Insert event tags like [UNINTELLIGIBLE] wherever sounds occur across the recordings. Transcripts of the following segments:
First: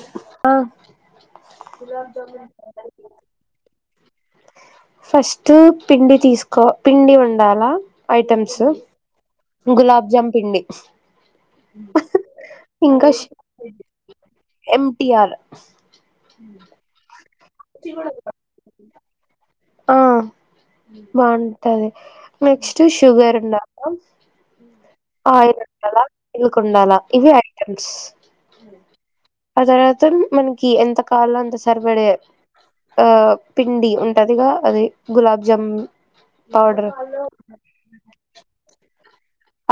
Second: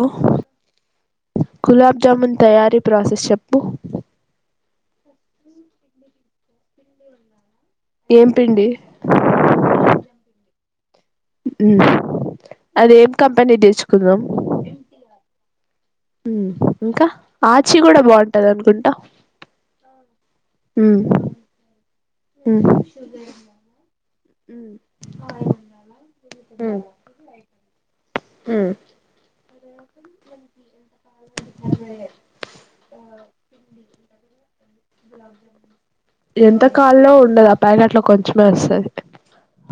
హొ ఆ గులాబ్జామున్ తయారీ ప్రాసెస్ చెప్పు ఫస్ట్ పిండి తీసుకో పిండి ఉండాలా ఏం పిండి గులాబ్జామ్ పిండి హు మ్ ఇంకా అదేం కంపెనీ తీసుకుందం ఎంటిఆర్ హు మ్ ఇంకా ఆచి గూడా బాగుంటది అనుకుంటా ఆ ఉమ్, బాగుంటది ఉమ్, నెక్స్ట్ షుగర్ ఉండాలా ఆయిల్ ఉండాల ఉమ్, ఇల్కుండాలా ఇవి ఐటెమ్స్ ఉమ్. ఆ తర్వాత మనకి ఎంత కావలో అంత సరిపడే ఆ పిండి ఉంటదిగా అదే గులాబ్ జామున్ ఎంత కాల్లో ఉండదు ఆ ప్యాకెట్ లో కొంచమే వస్తది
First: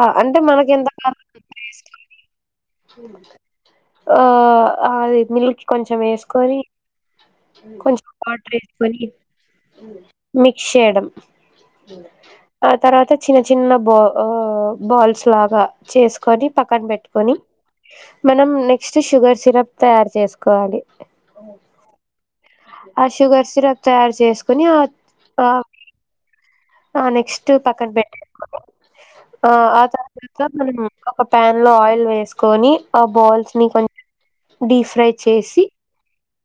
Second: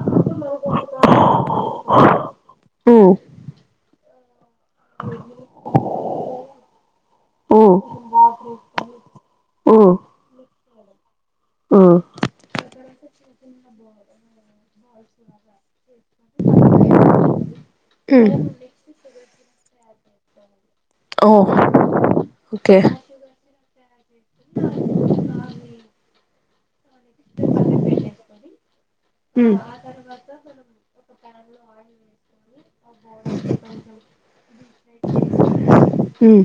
ఆ అంటే మనకి ఎంత [UNINTELLIGIBLE] ఉమ్, ఆ అది మిల్క్ కొంచెం వేసుకొని ఉమ్, కొంచెం వాటర్ వేసుకొని ఉమ్, మిక్స్ చేయడం ఉమ్, అద్ తర్వాత చిన్న చిన్న బా అ బాల్స్ లాగా చేసుకొని పక్కన పెట్టుకొని ఉమ్, మనం నెక్స్ట్ షుగర్ సిరప్ తయారు చేసుకోవాలి ఓ ఓకే ఆ షుగర్ సిరప్ తయారు చేసుకుని ఆ ఆ ఆ నెక్స్ట్ పక్కన పెట్టేసుకొని ఆ ఉమ్. ఆ తర్వాత మనం ఒక ప్యాన్ లో ఆయిల్ వేసుకొని ఆ బాల్స్ ని కొంచం డీఫ్రై చేసి హు మ్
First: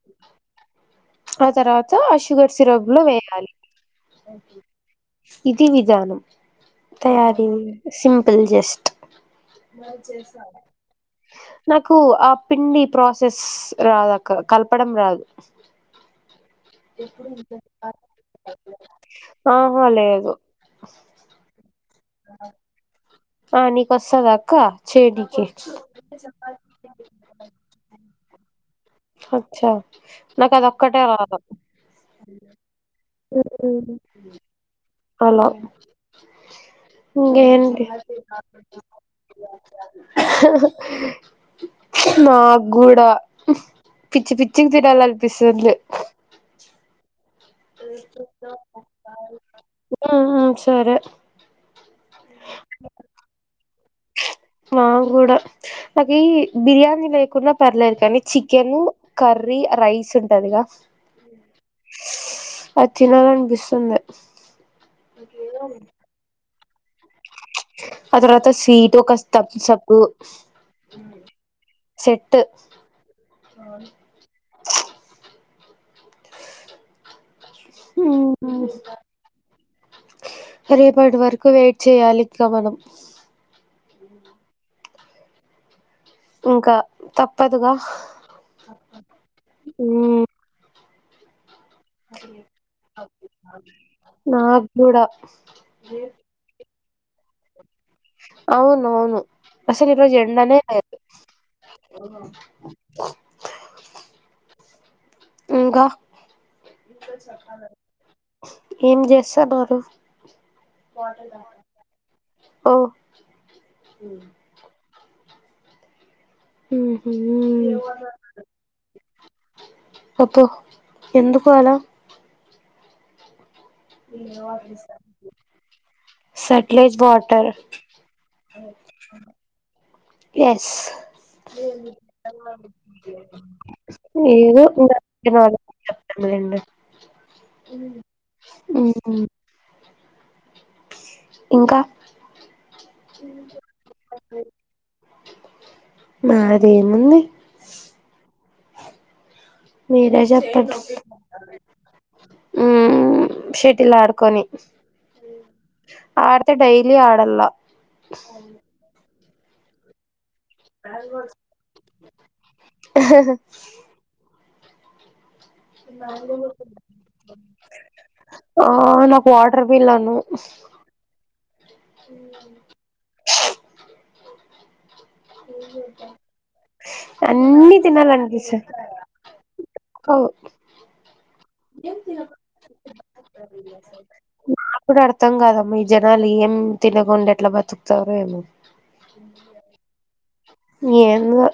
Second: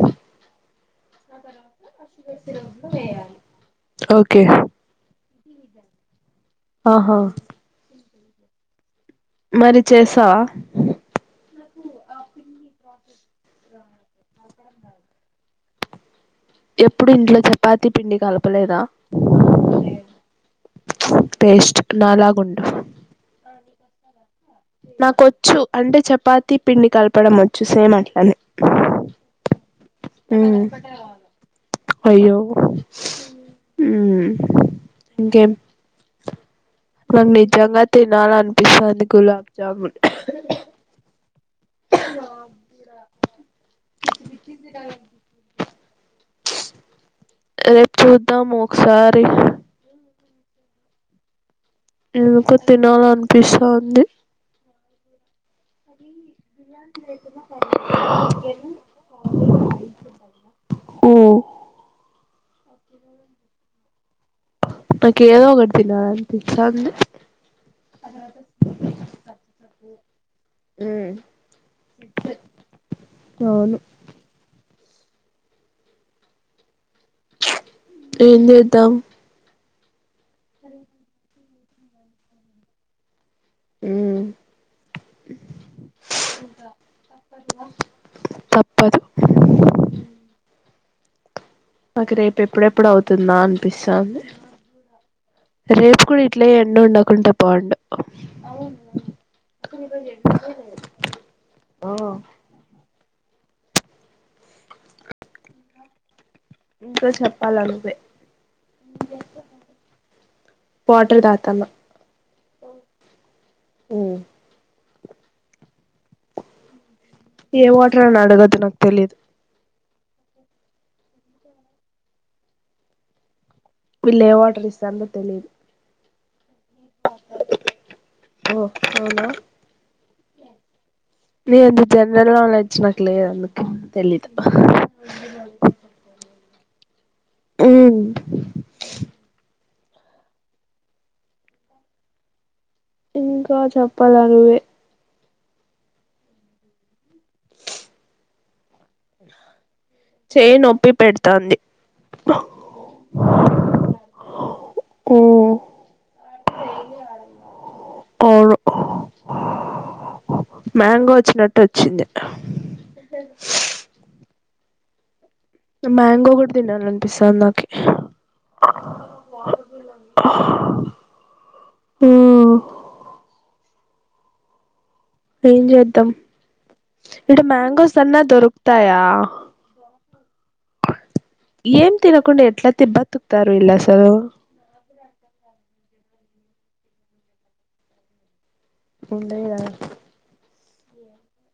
ఆ తర్వాత ఆ షుగర్ సిరప్ లో వేయాలి ఓకే ఇది విధానం ఆహా తయారీ సింపుల్ జస్ట్ మరి చేసావా నాకు ఆ పిండి ప్రాసెస్ రాదాక్క కలపడం రాదు ఎప్పుడు ఇంట్లో చపాతి పిండి కలపలేదా ఆ అ లేదు నాలాగ ఉండు ఆ నీకు వస్తాద క్ నాకొచ్చు అంటే చపాతి పిండి కలపడం వొచ్చు సేమ్ అట్లనే అచ్చా నాకు అది ఒక్కటే రాదు అయ్యో హు మ్ అలా ఇంకేం నాక్ నిజంగా ఇంకేంటి తినాలి అనిపిస్థంది గులాబ్ జమున్ నాకు కూడా పిచ్చి పిచ్చిగ తినాలి అనిపిస్తుం ద్ రేపు చూద్దాము ఒకసారి మ్ హు సరే ఎందుకో తినాలి అనిపిస్త మాకూడా నాకి బిర్యానీ లేకుంన్న పర్లేదు కానీ చికెను కర్రీ రైస్ ఉంటదిగా ఓ అది తినాలనిపిస్తుంది నాకు ఏదో ఒకటి తినాలిపిస్తంది ఆ తర్వాత స్వీట్ ఒక స్ తంసప్ సెట్టు అవును హు ఏం మ్ చేద్దాం రేపటి వరకు వెయిట్ చేయాలి ఇంకా మనం మ్మ్ ఇంకా తప్పదుగా తప్పదు మ్ నాకు రేపు ఎప్పుడెప్పుడు అవుతుందా అనిపిస్తాంది నాకు కూడా రేపు కూడా ఇట్ల ఎండ ఉండకుంటే బాగుండు అవును అవును అసలు ఈరోజు ఎండనేలేదు ఆ ఇంకా ఇంకా చెప్పాలా నువ్వే ఏం చేస్తన్నారు వాటర్ తాతన్న ఓ ఊ మ్ ఏ వాటర్ అని అడగొద్దు నాకు తెలీదు అబ్బో ఎందుకు అలా పిళ్ళ ఏ వాటర్ ఇస్థాందో తెలియదు సట్లైజ్ వాటర్ ఓ అవునా ఎస్ నీది జనరల్ నాలెడ్జ్ నాకు లేదు అందుకే తెలీదు ఎదో ఇంగ ఇవాళ ఊ హ్మ్మ్ ఇంకా ఇంకా చెప్పాల నువ్వె నాదేముంది మీరే చేయి జేప్పండి నొప్పి పెడతాంది ఉమ్ శెటిల్ ఆడుకొని ఓ ఆడతే డైలీ ఆడన అవును మ్యాంగో వచ్చినట్టు ఒచ్చింది మ్యాంగో గూడ తినాలనిపిస్తాంది నాకీ ఒహ్ నాకు వాటర్ మిల్లిను ఏం చేద్దాం ఇడ అన్నీ మ్యాంగోస్ అన్నా తినాలనిపిస్తది దొరుకుతాయా కవ్ ఏం తినకుండ ఎట్లా తిన్ బతుకుతారు వీళ్ళు అసలు ఏప్పుడు అర్థం కాదమ్మా ఈ జనాలు ఏం తినకుండ ఎట్ల బతుకుతారో ఏమో ఉండదు గదా ఏమో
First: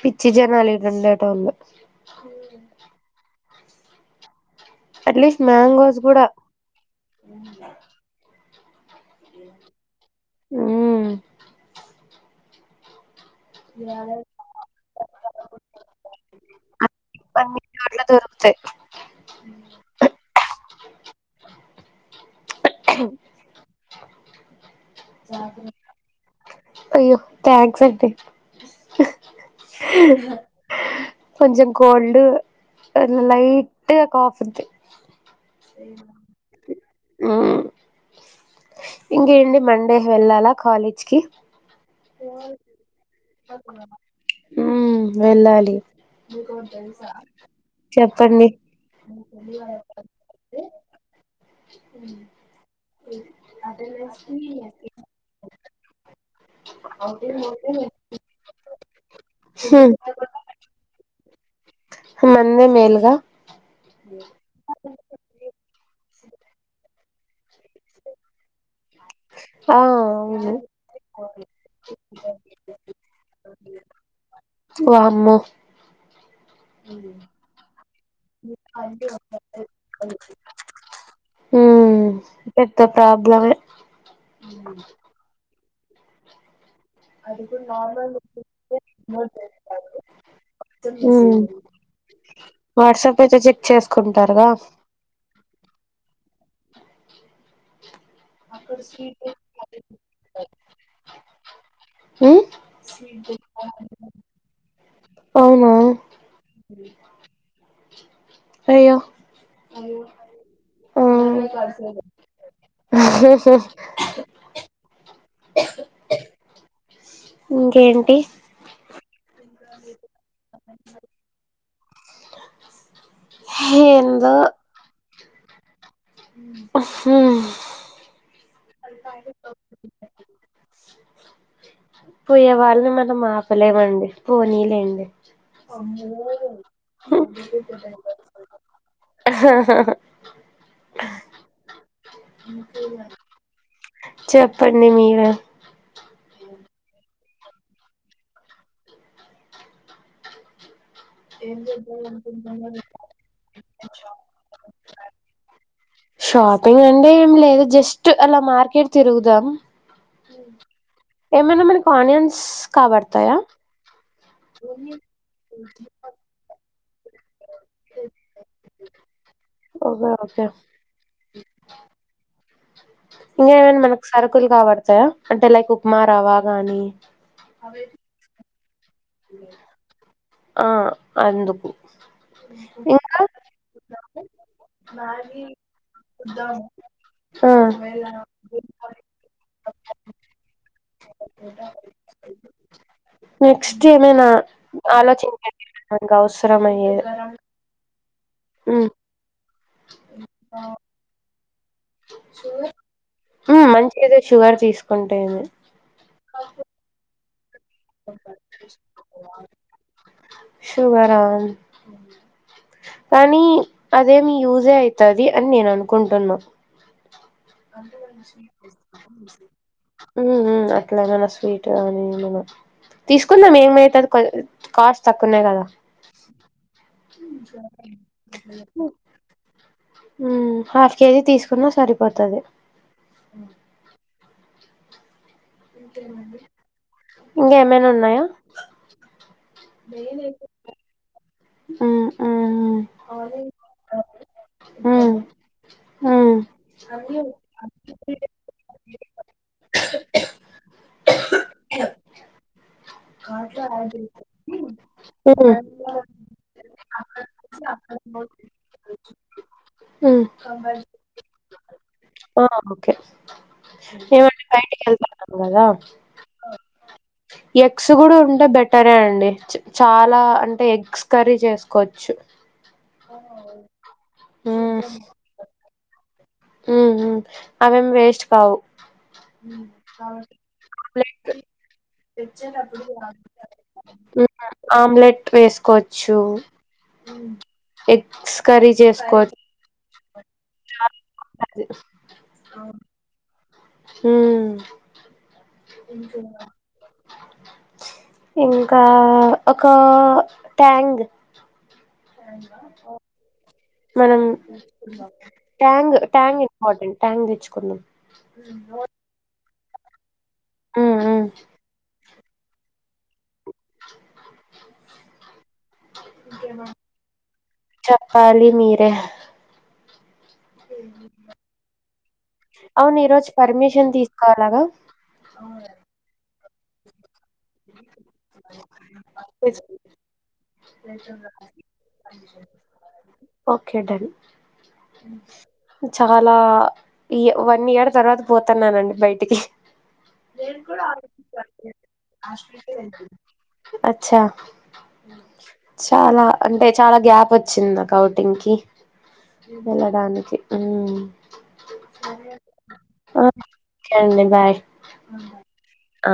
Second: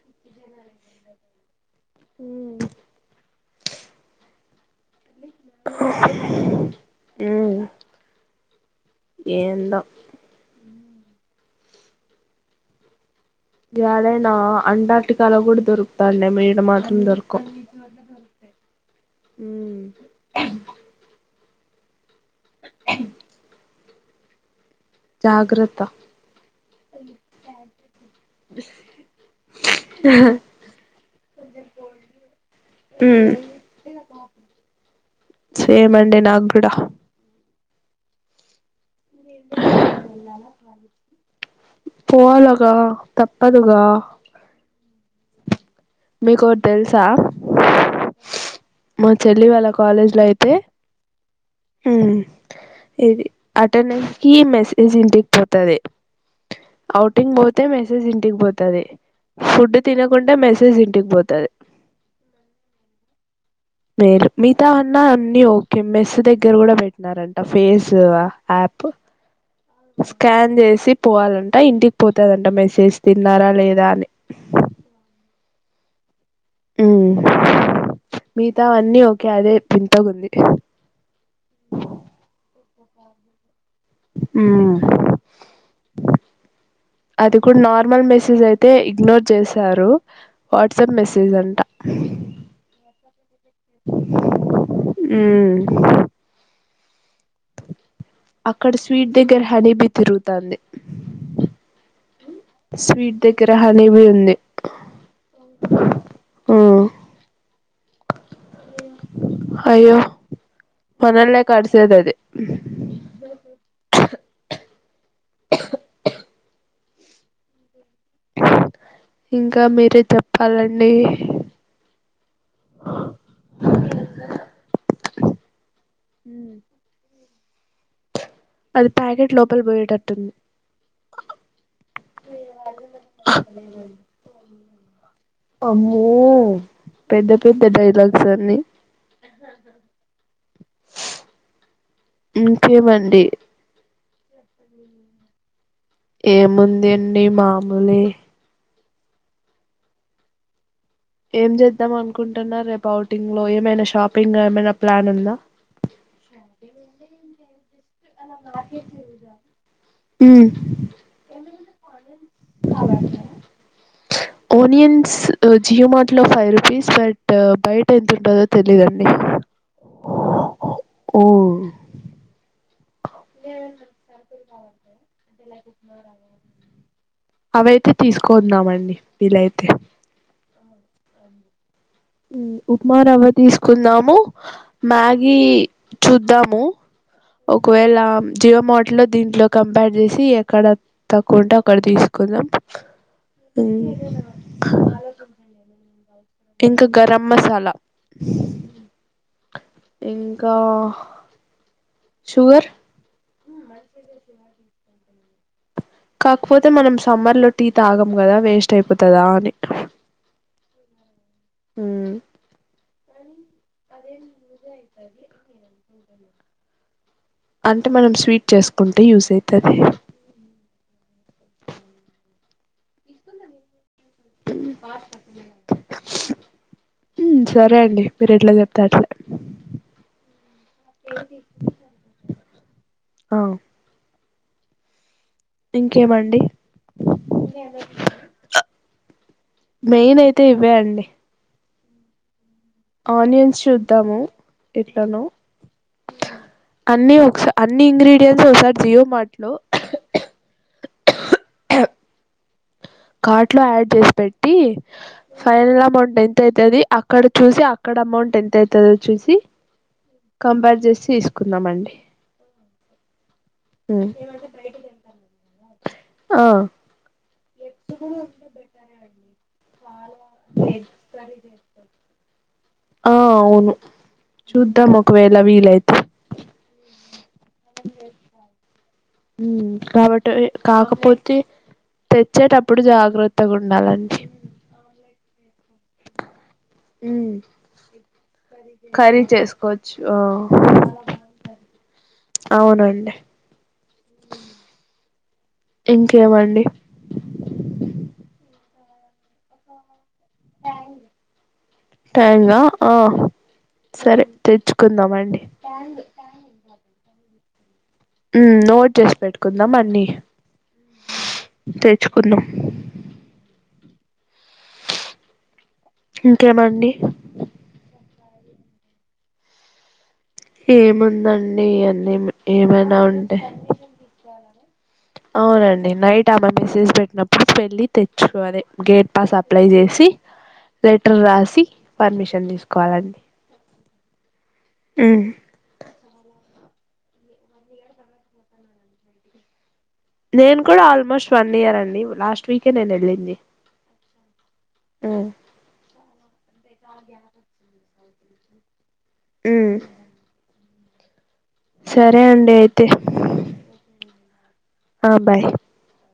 పిచ్చి జనాల్ ఏడున్దేటోలు అట్లీస్ట్ మ్యాంగోస్ గూడా మ్మ్ ఏందో ఉమ్ యాదైనా అంటార్టికాలో గూడా దొరుకుతాండే ఈడ మాత్రం దొరకవ్ అట్ల దరుకుతయ్ హ్మ్ జాగ్రత్త అయ్యో థాంక్స్ అండి కొంచం కోల్డ్ మ్మ్ లైట్ గా కాఫుంది సేమ్ అండి నాగూడ ఉమ్ ఇంకేంటి మండే హెళ్ళాలా కాలేజ్కి పోవాలగా తప్పదుగా హ్మ్ వెళ్ళాలి మీకోటి తెలుసా చెప్పండి మా చెల్లి వాళ్ళ కాలేజ్ లో అయితే హ్మ్ ఇది అటెండెన్స్ ఈ మెసేజ్ ఇంటిక్ పోతది ఔటింగ్ పోతే మెసేజ్ ఇంటికి పోతది ఫుడ్ తినకుంటె మెసేజ్ ఇంటికి పోతది మంది మేలు మేరు మిగతా అన్న అన్ని ఓకే మెస్ దగ్గర గూడా పెట్ న్నారంట ఫేస్ అ యాప్ ఆ అవును స్కాన్ చేసి పోవాలంట ఇంటికి పోతదంట మెసేజ్ తిన్నారా లేద్ రాలె వామ్మో ఉమ్ మిగతావన్నీ ఓకే అదే వింతగుంది ఉమ్ త ప్రాబ్లమే హు మ్ అది కూడా నార్మల్ మెసేజయితే ఇగ్నోర్ చేశారు వాట్సాప్ మెసేజ్ మ్మ్ అంట వాట్సాప్ అయితే చెక్ చేసుకుంటారుగా ఉమ్ అక్కడ స్వీట్ దగ్గర హనీబి తిరుగుతాంది స్వీట్ దగ్గర హానిబి ఉంది అవునా ఆ అయ్యో అయ్యో ఆ మనల్నే కరిసేది అది బ్లాంక్ ఇంకేంటి ఇంకా మీరే చెప్పాలండి ఏందొ ఉహు అది ప్యాకెట్ లోపల పోయేటట్టుంది పోయే వాళ్ళని మనం ఆపలేమండి పోనీలేండి అమ్మో పెద్ద పెద్ద డైలాగ్స్ అన్ని బ్లాంక్ బ్లాంక్ ఇంకేమండి చెప్పండి మీరే ఏముంది అండి మాములే ఏం చేద్దాం అనుకుంటున్నరు రేపు ఔటింగ్ లో ఏమైనా షాపింగ్ ఏమైనా ప్లాన్ ఉందా షాపింగ్ అంటే ఏం లేదు జస్ట్ అలా మార్కెట్ తిరుగుదాం మ్ ఏమైన మనకి ఆనియన్స్ కాబడుతాయా ఓనియన్స్ జియో మార్టులో ఫైవ్ రూపీస్ బట్ బయట ఎంత ఉంటదో తెలిదండి ఓకే ఓకే ఓ ఇంగా ఏమైనా మనకు సరుకులు కాబడతాయా అంటే లైక్ ఉప్మా రవ్వ గాని అవైతే తీసుకొందామండి వీలైతే ఆ అందుకు మ్ ఉప్మా ఇంకా రవ్వ తీసుకుందాము మ్యాగీ చూద్దాము ఒకవేళ ఆ జియో మాట్లో దీంట్లో కంపేర్ చేసి ఎక్కడ తక్కువ ఉంటే అక్కడ తీసుకుందాం నెక్స్ట్ ఏమైనా ఆలోచించండి [UNINTELLIGIBLE] ఇంక గరం మసాలా మ్ ఇంకా షుగర్ మంచిదే షుగర్ తీసుకుంటేంది కాకపోతే మనం సమ్మర్ లో టీ తాగం కదా వేస్ట్ అయిపోతదా అని షుగరా కానీ అదేమి యూజే అయితది అని నేను అనుకుంటున్నా అంటే మనం స్వీట్ చేసుకుంటే యూజైతది మ్మ్ అట్లా ఎమన్నా స్వీట్ కానీ ఏమన్నా తీసుకుందాం ఏమయితది కొం కాస్ట్ తక్కువనే కదా సరే అండి మీరు ఎట్లా బ్లాంక్ చెప్తే అట్లా హుమ్ హాఫ్ కేజీ తీసుకున్న సరిపోతది ఇంకేమండి ఇంకా ఏమైనా ఉన్నాయా మెయిన్ అయితే ఇవే అండి ఆ ఆ ఆనియన్స్ చూదాం ఉమ్ ఎట్లనో ఉమ్ అన్ని ఒకస అన్ని ఇంగ్రీడియంంట్స్ ఒకసారి జియో మార్ట్ లో ఆ కార్ట్ లో యాడ్ చేసి పెట్టి ఉమ్ ఫైనల్ అమౌంట్ ఎంతైం తది అక్కడ చూసి అక్కడ అమౌంట్ ఎంతైతదో చూసి ఉమ్ కంపేర్ చేసి తీస్కునమ్మండి ఏవండీ బైటకి వెళ్తానానరకదా ఆ ఎగ్స్ కూడా ఉంటే బెటరే అండి చాలా అంటే ఎగ్స్ కర్రీ చేసుకోవచ్చు ఆ అవును ఉమ్ చూద్దాం ఒకవేళ అవి ఫీలైతే ఉమ్ ఉమ్ అవేం వేస్ట్ కావు ఉమ్ కాబట్టి ఆమ్లెట్ కాకపోతే తెచ్చేటప్పుడు జాగ్రత్తగా ఉండాలండి ఆమ్లెట్ వేసుకోవచ్చు ఉమ్ ఎ కర్రీ చేసుకోవచ్చు ఆ అవునండి హ్మ్మ్ ఇంకేమండి ఇంకా ఒక ట్యాంగ్ ట్యాంగా ఆ మనం సరే తెచ్చుకుందామండి ట్యాంగ్ ట్యాంగ్ ఇంపార్టెంట్ ట్యాంగ్ తెచ్చుకుందాం హ్మ్మ్ ఉ నోట్ చేసి పెట్టుకుందాం అన్ని హ్మ్ హ్మ్ చ్చుకుందాం ఇంకేమండి కాళి మీర ఏముందండి అన్నీ ఏమైనా అవును ఈరోజు ఉంటే పర్మిషన్ తీసుకోవాలగా అవునండి నైట్ ఆమె మెసేజ్ పెట్టినప్పుడు వెళ్ళి తెచ్చుకోవలి గేట్ పాస్ అప్లై చేసి లెటర్ రాసి పర్మిషన్ తీసుకోవాలండి ఓకే డన్ ఉమ్ చాలా వన్ ఇయర్ తర్వాత పోతున్నానండి బయటికి నేను కూడా ఆల్మోస్ట్ వన్ ఇయర్ అండి లాస్ట్ వీకే నేను వెళ్ళింది అచ్చా ఉమ్ చాలా అంటే చాలా గ్యాప్ వచ్చింది ఔటింగ్ కి ఉమ్ వెళ్ళడానికి ఉమ్ సరే అండి అయితే ఓకే అండి బాయ్ ఆ బాయ్ ఆ